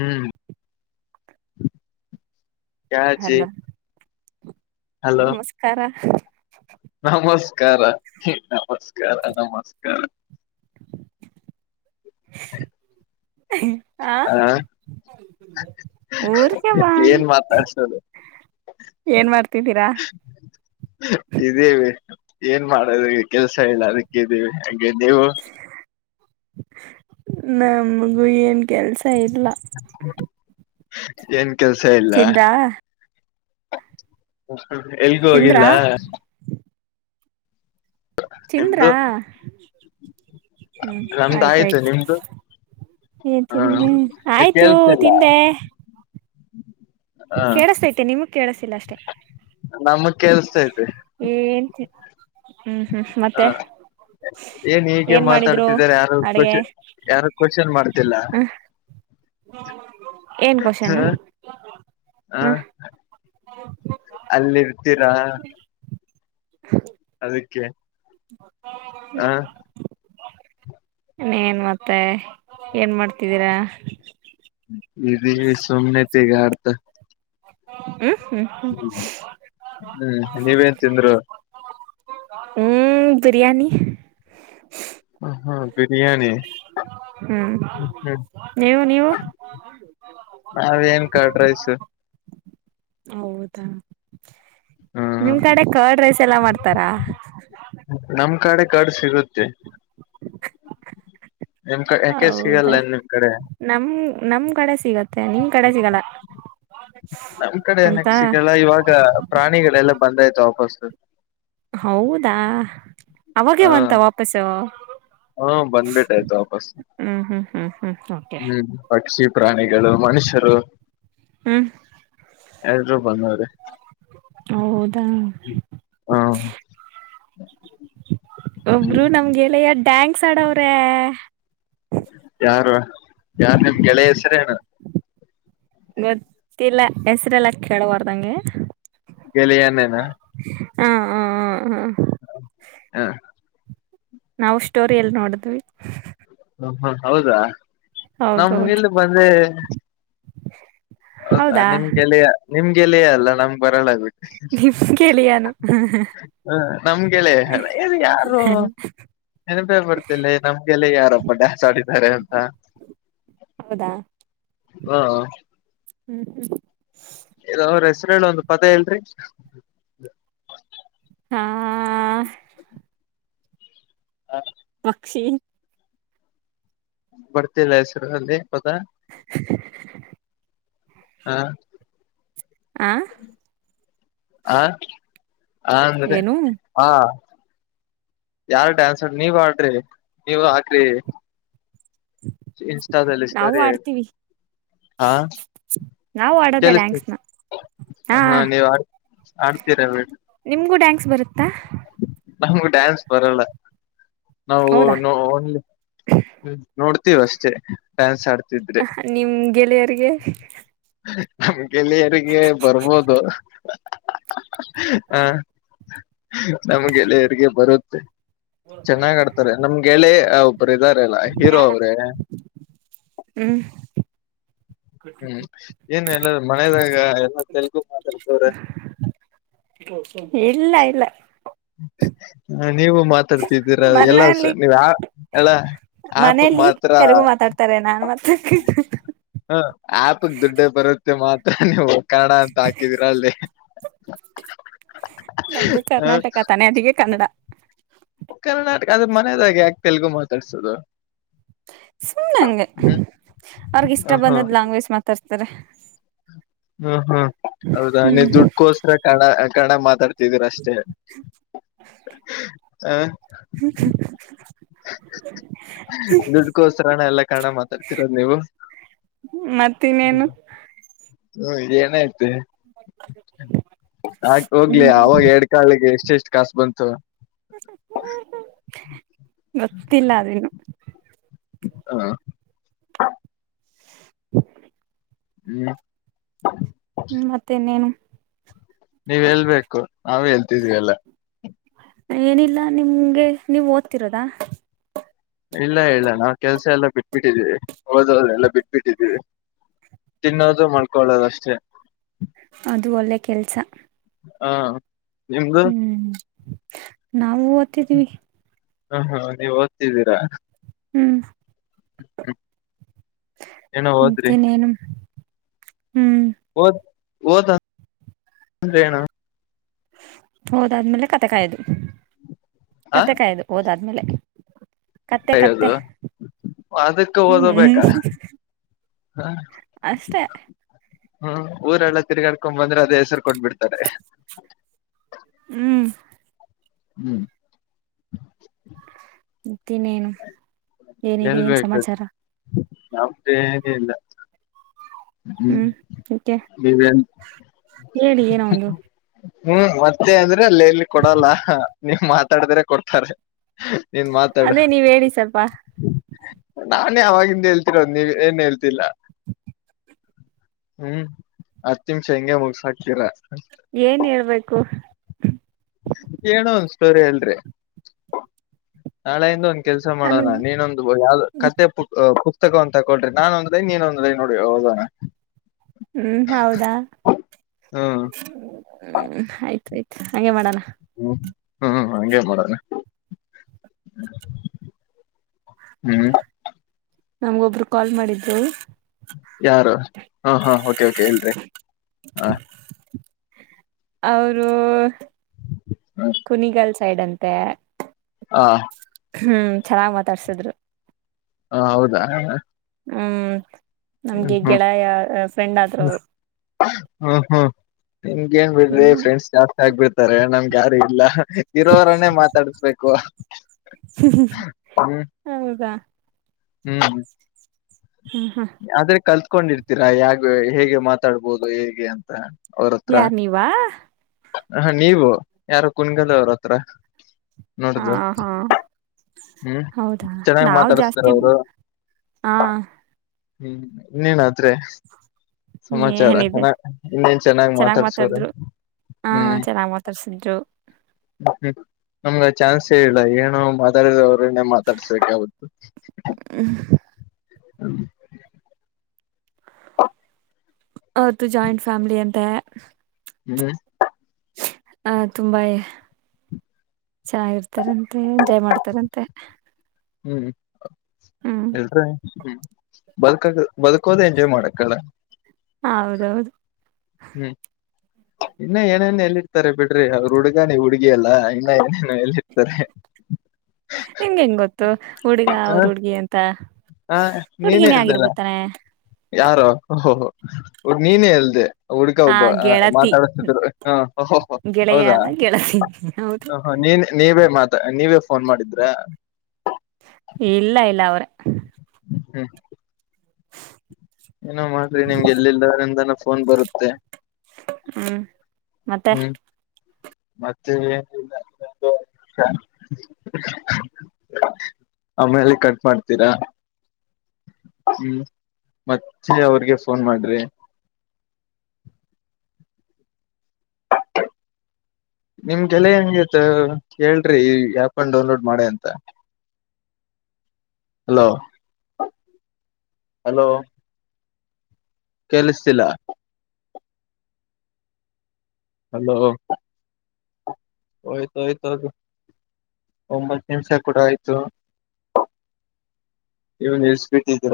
ಹ್ಮ್ ಕ್ಯಾಚಿ ಹಲೋ ನಮಸ್ಕಾರ ನಮಸ್ಕಾರ ನಮಸ್ಕಾರ ನಮಸ್ಕಾರ [unintelligible] ಆ ಊರ್ಗೆ ಬಾ ಏನ್ ಮಾತಾಡ್ಸದು? ಏನ್ ಮಾಡ್ತಿದ್ದೀರಾ? ಇದೀವಿ ಏನ್ ಮಾಡದ ಕೆಲ್ಸ ಇಲ್ಲ ಅದಕ್ಕಿದ್ದೀವಿ ಹಾಗೆ ನೀವು ನಮ್ಗೂ ಏನ್ ಕೆಲ್ಸ ಇಲ್ಲ. ಏನ್ ಕೆಲ್ಸ ಇಲ್ಲ. ತಿಂದ್ರಾ ಎಲ್ಗೂ ಹೋಗಿಲ್ಲ? ತಿಂದ್ರಾ ನಿಮ್ದು ತಿಂದ್ರಾ ಹ್ಮ್ ನಮ್ದು ಆಯ್ತು ಆಯ್ತಾಯ್ತು. ನಿಮ್ದು ಏನ್ ತಿಂದ್ರಿ ಹ ಆಯ್ತು ಕೇಳ್ಸಿಲ್ಲ ತಿಂದೆ. ಹ ಕೇಳುಸ್ತೈತೆ ನಿಮುಗ್ ಕೇಳ್ಸಿಲ್ಲ ಅಷ್ಟೆ. ನಮಗ್ ಕೇಳ್ಸ್ತೈತೆ ಏನ್ ತಿ ಹ್ಮ್ ಹ್ಮ್ ಹ ಮತ್ತೆ? ಏನ್ ಹೀಗೆ ಮಾತಾಡ್ತಿದಿದ್ದಾರೆ ಯಾರು ಅಡಗೆ ಕ್ವನ್ ಯಾರು ಕ್ವಶನ್ ಮಾಡ್ತಿಲ್ಲ ಹ್ಮ ಹ್ಮ್ ಹ್ಮ ಹ ಅಲ್ಲಿ ಇರ್ತೀರಾ ಹ ಅದಕ್ಕೆ ಹ ಇನ್ನೇನು ಮತ್ತೆ ಏನ್ ಮಾಡ್ತಿದ್ದೀರಾ ಇ ಸುಮ್ನೆ ತಗ ಆಡ್ತ ಹ ಹ್ಮ್ ಹ್ಮ್ ನೀವೇನ್ ತಿಂದರು ಹ್ಮ್ ಬಿರಿಯಾನಿ ಹಾ ಬಿರಿಯಾನಿ ಹ್ಮ್ ನೀವು ನೀವು ನಾವ ಏನ್ ಕಡ್ರೈಸ ಹೌದಾ ಹ್ಮ್ ನಿಮ್ ಕಡೆ ಕರ್ಡ್ ರೈಸ್ ಎಲ್ಲಾ ಮಾಡ್ತಾರ ನಮ್ ಕಡೆ ಕಡು ಸಿಗುತ್ತೆ ಎಮ ಹೌದಾ ನಮ್ ನಮ್ ಕಡೆ ಸಿಗುತ್ತೆ ನಮ್ ಕಡೆ ಅಂತ ನಕ್ ಸಿಗಲ್ಲ ಇವಾಗ ಪ್ರಾಣಿಗಳು ಎಲ್ಲ ಬಂದ ಆಯ್ತು ವಾಪಸ್ ಹೌದಾ ಅವಾಗೆವಂತ ವಾಪಸು ಹಾ ಬಂದ್ಬಿಟ್ಟ ಆಯ್ತು ವಾಪಸ್ ಹ್ಮ್ ಹ್ಮ್ ಹ್ಮ್ ಹ್ಮ್ ಓಕೆ ಹ್ಮ್ ಪಕ್ಷಿ ಪ್ರಾಣಿಗಳು ಮನುಷ್ಯರು ಹ್ಮ್ ಎಲ್ಲರೂ ಬಂದವರೇ ಹೌದಾ ಹಾ ಹ ಒಬ್ರು ನಮ್ಗೆಲ್ಲ ಯ ಡ್ಯಾಂಗಕ್ಸ್ ಆಡವ್ರೆ ಯಾರು ಯಾರ್ ನಿಮ್ ಗೆಳೆಯ ಹೆಸರೇಣ್ಣ ಗೊತ್ತಿಲ್ಲ ಹೆಸರೆಲ್ಲ ಕೇಳವಾರ್ದಂಗೆ ಗೆಲಿಯಾನೇನ ಹಾ ಹ ಹ ಹಾ ಹಾ ನಾವು ಸ್ಟೋರಿ ಎಲ್ಲಿ ನೋಡಿದ್ವಿ ಹ ಹ ಹೌದಾ ನಮ್ಗೆ ಹೌದೌದು ಇಲ್ಲಿ ಬಂದೆ ಹೌದಾ ನಿಮ್ಗೆಲ ನಿಮ್ಗೆಲಯೇ ಅಲ್ಲ ನಮ್ ಬರಳ ನಿಮ್ ಗೆಳೆಯನು ಹ ನಮ್ಗೆ ಗೆಳೆಯ ಅದು ಯಾರು ನೆನಪೇ ಬರ್ತಿಲ್ಲ ನಮ್ಗೆಲ್ಲ ಯಾರಬ್ಪ್ಪ ಡ್ಯಾನ್ಸ್ ಆಡಿದ್ದಾರೆ ಅಂತ ಹೌದಾ ಹಾ ಹ್ಮ್ ಹ್ಮ್ ಅವರ ಹೆಸರು ಹೇಳಿ ಒಂದು ಪದ ಹೇಳರಿ ಹ್ಮ್ ಹಾ ಪಕ್ಷಿ ಬರ್ತಿಲ್ಲ ಹೆಸರು ಅಲ್ಲಿ ಪದ ಹಾ. ಆ ಹ ಹ ಅಂದ್ರೆ ಏನು ಹಾ. ಯಾರ್ ಡ್ಯಾನ್ಸ್ ಆಡ್ರಿ ನೀವ್ ಆಡ್ರಿ ನೀವ ಹಾಕ್ರಿ. ಇನ್ಸ್ಟಾದಲ್ಲೀ ನಾವು ಸ್ಟೋರಿ ಹಾಕಿ. ಆಡ್ತೀವಿ ಹಾ ನಾವು ಆಡೋದೆ ಚಲ್ತ. ಡ್ಯಾನ್ಸ್ನ ಹಾ ನೀವು್ ಆಡ್ ಆಡ್ತೀರಾ ಬೇ. [unintelligible] ನಮಗು ಡ್ಯಾನ್ಸ್ ಬರಲ್ಲ. ನಾವು ಹೌದಾ ನೋಡ್ತೀವ ಅಷ್ಟೇ ಡ್ಯಾನ್ಸ್ ಆಡ್ತವಿ. ನಿಮ್ ಗೆಳೆಯರ್ಗೆ. ನಮ್ ಗೆಳೆಯರಿಗೆ ಬರ್ಬೋದು. ಹಾ ನಮ್ಗೆಳೆಯರಿಗೆ ಬರುತ್ತೆ. ಚೆನ್ನಾಗ್ ಆಡ್ತಾರೆ ನಮ್ಗೆೆ. ಒ್ರ ಇದ್ದಾರೆಲ್ಲ ಹೀರೋ ಯಾಡ? ಅವ್ರೇ. ಹ್ಮ್ ಹ್ಮ್ ಏನ್ ಎಲ್ಲ ಮಳದಾಗ ಎಲ್ಲ ತೆಲ್ಗು ಮಾತಾಡ್ತವ್ರ. ಇಲ್ಲ ಇಲ್ಲ. ಹ ನೀವು ಮಾತಾಡ್ತಿದ್ದೀರ ಎಲ್ಲಸ ಮನೇಲಿ ನೀ ಯ ಎಲ್ಲ. ಆಪ್ಗ್ ಮನೇಲಿ ಮಾತ್ರ ತೆಲುಗು ಮಾತಾಡ್ತಾರೆ ನಾನ್ ಮತ್ತೆ. ಹ ಆಪಕ್ ದುಡ್ಡ ಬರುತ್ತೆ ಮಾತ್ರ. ಕನ್ನಡ ಅಂಥಾ ಹಾಕಿದರ ಅಳ್ಳಿ ನಮ್ದು ಹ. ಕರ್ನಾಟಕ ತಾನೆ ಅದಕ್ಕೆ ಕನ್ನಡ. ಕರ್ನಾಟಕ ಅದ್ರ ಮನದಾಗೆ ಯಾಕೆ ತೆಲುಗು ಮಾತಾಡ್ಸೋದು. ಸುಮ್ಮ್ನೆಂ ಹ್ಮ್ ಅವ್ರಗ ಇಷ್ಟ ಬಂದದ್ ಲ್ಯಾಂಗ್ವೇಜ್ ಮಾತಾಡ್ತಾರೆ. ಹ್ಮ ಹ್ಮ್ ಹೌದಾ ನೀ ಹ್ಮ್ ದುಡ್ಕೋಸ್ರ ಕನ್ನಡ ಮಾತಾಡ. ಿದರ ಅಷ್ಟೇ ಹ. ದುಡ್ಕೋಸ್ರನ ಎಲ್ಲಾಕನ್ನಡ ಮಾತಾಡ್ತಿರೋದು ನೀವು. ಮತ್ತೆ ಇನ್ನೇನು. ಹ್ಮ ಇ ಏನ ಆಯ್ತು. ಆಕ ಹೋಗ್ಲಿ ಹ್ಮ್ ಅವಾಗ ಎಡ್ ಕಾಳಿಗೆ ಎಷ್ಟೆ ಎಷ್ಟು ಕಾಸು ಬಂತು. ಗೊತ್ತಿಲ್ಲ ಅದರು. [unintelligible] ಹ್ಮ. ಹ್ಮ್. ಹ್ಮ್ಮತ್ತೆ ಇನ್ನೇನು. ನೀವ್ ಹೇಳ್ಬೇಕು ನಾವ್ ಹೇಳ್ತಿದ್ವಿ ಎಲ್ಲ. ಏನಿಲ್ಲ ನಿಮ್ಗೆ ನೀವು ಓದ್ತಿರೋದಾ. ಇಲ್ಲ ಇಲ್ಲ ನಾವು ಕೆಲ್ಸ ಎಲ್ಲಾ ಬಿಟ್ಬಿಟ್ಟಿದ್ದೀವಿ ಒಡದು ಎಲ್ಲ ಬಿಟ್ಬಿಟ್ಟಿದ್ದೀವಿ. ತಿನ್ನೋದು ಮಳ್ಕೊಳ್ಳೋದು ಅಷ್ಟೇ. ಅದು ಒಳ್ಳೆ ಕೆಲ್ಸ. ಹಾ ನಿಮ್ದು. ಹ್ಮ್ ಓದ್ತಿದೀವಿ. ಹ್ಮ ಹ್ಮ ನೀವ್ ಓದ್ತಿದ್ದೀರಾ. ಹ್ಮ್. ಹ ಹ್ಮ. ಮತ್ತೆ ಇನ್ನೇನು. ಓ ಓದ್ [unintelligible] ಹೋದಾದ್ಮೇಲೆ ಕತ್ತೆ ಕಾಯ್ದು ಕತ್ತೆ ಕಾಯ್ದು. [unintelligible] ಹಯದು ಅದಕ್ಕ ಹ್ಮ್ ಓದಬೇಕಾ. ಹಾ. ಅಷ್ಟೇ ಹ್ಮ್ ಊರೆಲ್ಲ ತಿರ್ಗಾಡ್ಕೊಂಡ್ ಬಂದ್ರೆ ಅದೇ ಹೆಸರ್ಕೊಂಡ್ ಬಿಡ್ತಾರೆ ಹ್ಮ್ ಹ್ಮ್ ಮತ್ತೆ ಏನೇನು ಏನಿದೆ ಏನ್ ಸಮಾಚಾರ ನಮ್ದೇನಿದೆ ಇಲ್ಲಾ ಹ್ಮ್ ಯಾಕೆ ನೀವೇನ್ ಹೇಳಿ ಏನ ಒಂದು ಹ್ಮ್ ಮತ್ತೆ ಅಂದ್ರೆ ಅಲ್ಲ ಎಲ್ಲಿ ಕೊಡಲ್ಲ ನೀವ್ ಮಾತಾಡಿದ್ರೆ ಕೊಡ್ತಾರೆ ನೀನ್ ಮಾತಾಡು ಅದೇ ನೀವ್ ಹೇಳಿ ಸ್ವಲ್ಪ ನಾ ಅವವಾಗಿಂದ ಹೇಳ್ತಿರೋದು ನೀವ ಏನು ಹೇಳ್ತಿಲ್ಲ ಹ್ಮ್ ಹತ್ತ ನಿಮಿಷ ಹೆಂಗೆ ಮುಗಸ ಹಾಕ್ತೀರ ಏನ್ ಹೇಳ್ಬೇಕು ಏನು ಒಂದ ಸ್ಟೋರಿ ಅಲ್ರಿ ನಾಳೆಯಿಂದ ಒಂದ ಕೆಲ್ಸ ನನ್ ಮಾಡೋಣ ನೀನೊಂದು ಯಾವ್ದ ಕ ಪುತಕೊಂತ ತಗೊಳ್ರಿ ನಾನೊಂದು ಲೈನ್ ನೀನೊಂದು ಲೈನ್ ನೋಡಿ ಹೋಗೋಣ ಹ್ಮ್ ಹೌದಾ ಹ್ಮ್ ಆಯ್ತ ಆಯ್ತು ಹಾಗೆ ಮಾಡೋಣ ಹ್ಮ್ ಹ್ಮ್ ಹಂಗೇ ಮಾಡೋಣ ಹ್ಮ್ ನಮ್ಗೊಬ್ರು ಕಾಲ್ ಮಾಡಿದ್ರು ಯಾರು ಹಾ ಹಾ ಓಕೆ ಓಕೆ ಇಲ್ರಿ ಹ ಅವರು ಕುನಿಗಲ್ ಸೈಡ್ ಅಂತೆ ಹಾ ಹ್ಮ್ ಚೆನ್ನಾಗ್ ಮಾತಾಡ್ಸಿದ್ರು ಹ ಹೌದಾ ಹ್ಮ್ ಹ್ಮ್ ನಮ್ಗೆ ಹ್ಮ್ ಗೆಳೆಯ ಫ್ರೆಂಡ್ ಆದ್ರವರು ಹ್ಮ್ ಹ್ಮ್ ನಿಮ್ಗೆ ಏನ್ ಬಿಡಿ ಹ್ಮ್ ಫ್ರೆಂಡ್ಸ್ ಜಾಸ್ತಿ ಆಗ್ಬಿಡ್ತಾರೆ ನಮ್ಗೆ ಯಾರು ಇಲ್ಲ ಇರೋವರನ್ನೇ ಮಾತಾಡಸ್ಬೇಕು ಹೌದಾ ಹ್ಮ್ ಹ್ಮ್ ಹ ಆದ್ರೆ ಕಲ್ತ್ಕೊಂಡಿರ್ತೀರಾ ಯಾಗ ಹೇಗೆ ಮಾತಾಡ್ಬೋದು ಹೇಗೆ ಅಂತ ಅವ್ರ ಹತ್ರ ಯಾರ್ ನೀವಾ ಹ ನೀವು ಯಾರ ಕುನ್ಗಲ್ ಅವ್ರ ಹತ್ರ ಹ ನೋಡುದು ಹಾ ಹ್ಮ್ ಹೌದಾ ಚೆನ್ನಾಗ್ ನಾವವು ಮಾತಾಡಸ್ತಾರ ಜಾಸ್ತಿ ಅವರು ಹಾ ಹ್ಮ್ ಇನ್ನೇನಾ ಆದ್ರೆ ಸಮಾಚಾರ ಏನಿದೆ ಚನ್ನ ಇನ್ನೇನ್ ಚೆನ್ನಾಗ್ ಮಾತಾಡ್ಸವ್ರ ಹಾ ಚೆನ್ನಾಗ್ ಮಾತಾಡ್ಸಿದ್ರು ಹ್ಮ ನಮ್ಗೆ ಚಾನ್ಸ್ ಇಲ್ಲ ಏನು ಮಾತಾಡ ಫ್ರೆಂಡ್ ಗೆ ಮಾತಾಡ್ಸ ರಿ ಅವತ್ತು ಜಾಯಿಂಟ್ ಫ್ಯಾಮಿಲಿ ಅಂತ ಹ್ಮ್ ಹ ತುಂಬಾ ಚೆನ್ನಾಗಿರ್ತಾರೆ ಅಂತ ಎಂಜಾಯ್ ಮಾಡ್ತ ಹತಾರಂತೆ ಹ್ಮ್ ಹೇಳ್ರಿ ಹ್ಮ ಬಲ್ಕ್ ಬದುಕೋದು ಎಂಜಾಯ್ ಮಾಡಕ್ಕಲ್ಲ ಹೌದೌದು ಹ್ಮ್ ಇನ್ನ ಏನೇನ ಎಲ್ಲಿರ್ತಾರೆ ಬಿಡ್ರಿ ಅವ್ರು ಹುಡ್ಗಾನಿ ಹುಡ್ಗಿ ಎಲ್ಲಾ ಇನ್ನ ಏನೇ ಎಲ್ಲಿ ಇರ್ತಾರೆ ನಿಮ್ಗೆ ಹೆಂಗ್ ಗೊತ್ತು ಹುಡುಗ ಅವ್ರ ಹ ಹುಡ್ಗಿ ಅಂತ ಹ ನೀನೇ ಹುಡ್ಗಿನೇ ಇದ್ದರ ಆಗಿರ್ಬೋತಾನೆ ಯಾರು ಹ ನೀನೇ ಎಲ್ದೆ ಹುಡ್ಕಾ ಆ ಒಬ್ಬ ಗೆಳತಿ ಮಾತಾಡತಿದ್ರು ಹ ಗೆಳೆಯ ಹೌದಾ ಅಲ್ಲ ಗೆಳತಿ ಹೌದು ನೀನ್ ನೀವೇ ಮಾತ ನೀವೇ ಫೋನ್ ಮಾಡಿದ್ರ ಇಲ್ಲ ಇಲ್ಲ ಅವ್ರ ಹ್ಮ್ ಏನೋ ಮಾಡ್ರಿ ನಿಮ್ಗೆ ಎಲ್ಲಿಲ್ಲ್ರಂದಾನ ಫೋನ್ ಬರುತ್ತೆ. ಹ್ಮ್ ಮತ್ತೆ ಹ್ಮ್ ಮತ್ತೆ [unintelligible] ಆಮೇಲೆ ಕಟ್ ಮಾಡ್ತೀರಾ ಹ್ಮ್ ಮತ್ತೆ ಅವ್ರಿಗೆ ಫೋನ್ ಮಾಡ್ರಿ. ಹ [inaudible] ನಿಮ್ಗೆಲ ಹೆಂಗೀತ್ ಕೇಳ್ರಿ ಈ ಆಪ್ನ್ ಡೌನ್ಲೋಡ್ ಮಾಡೆ ಅಂತ. ಹ ಹಲೋ ಹಲೋ ಕೆಲಸತ್ತಿಲ ಹಲೋ ಹೋಯ್ತ ಹೋಯ್ತು ಹೋಗಿ ಒಂಬತ್ತು ನಿಮಿಷ ಕೂಡ ಆಯ್ತು ಇವ್ ನೀವ್ ಸ್ಪೀಕಿಂಗ್ ಕರೋ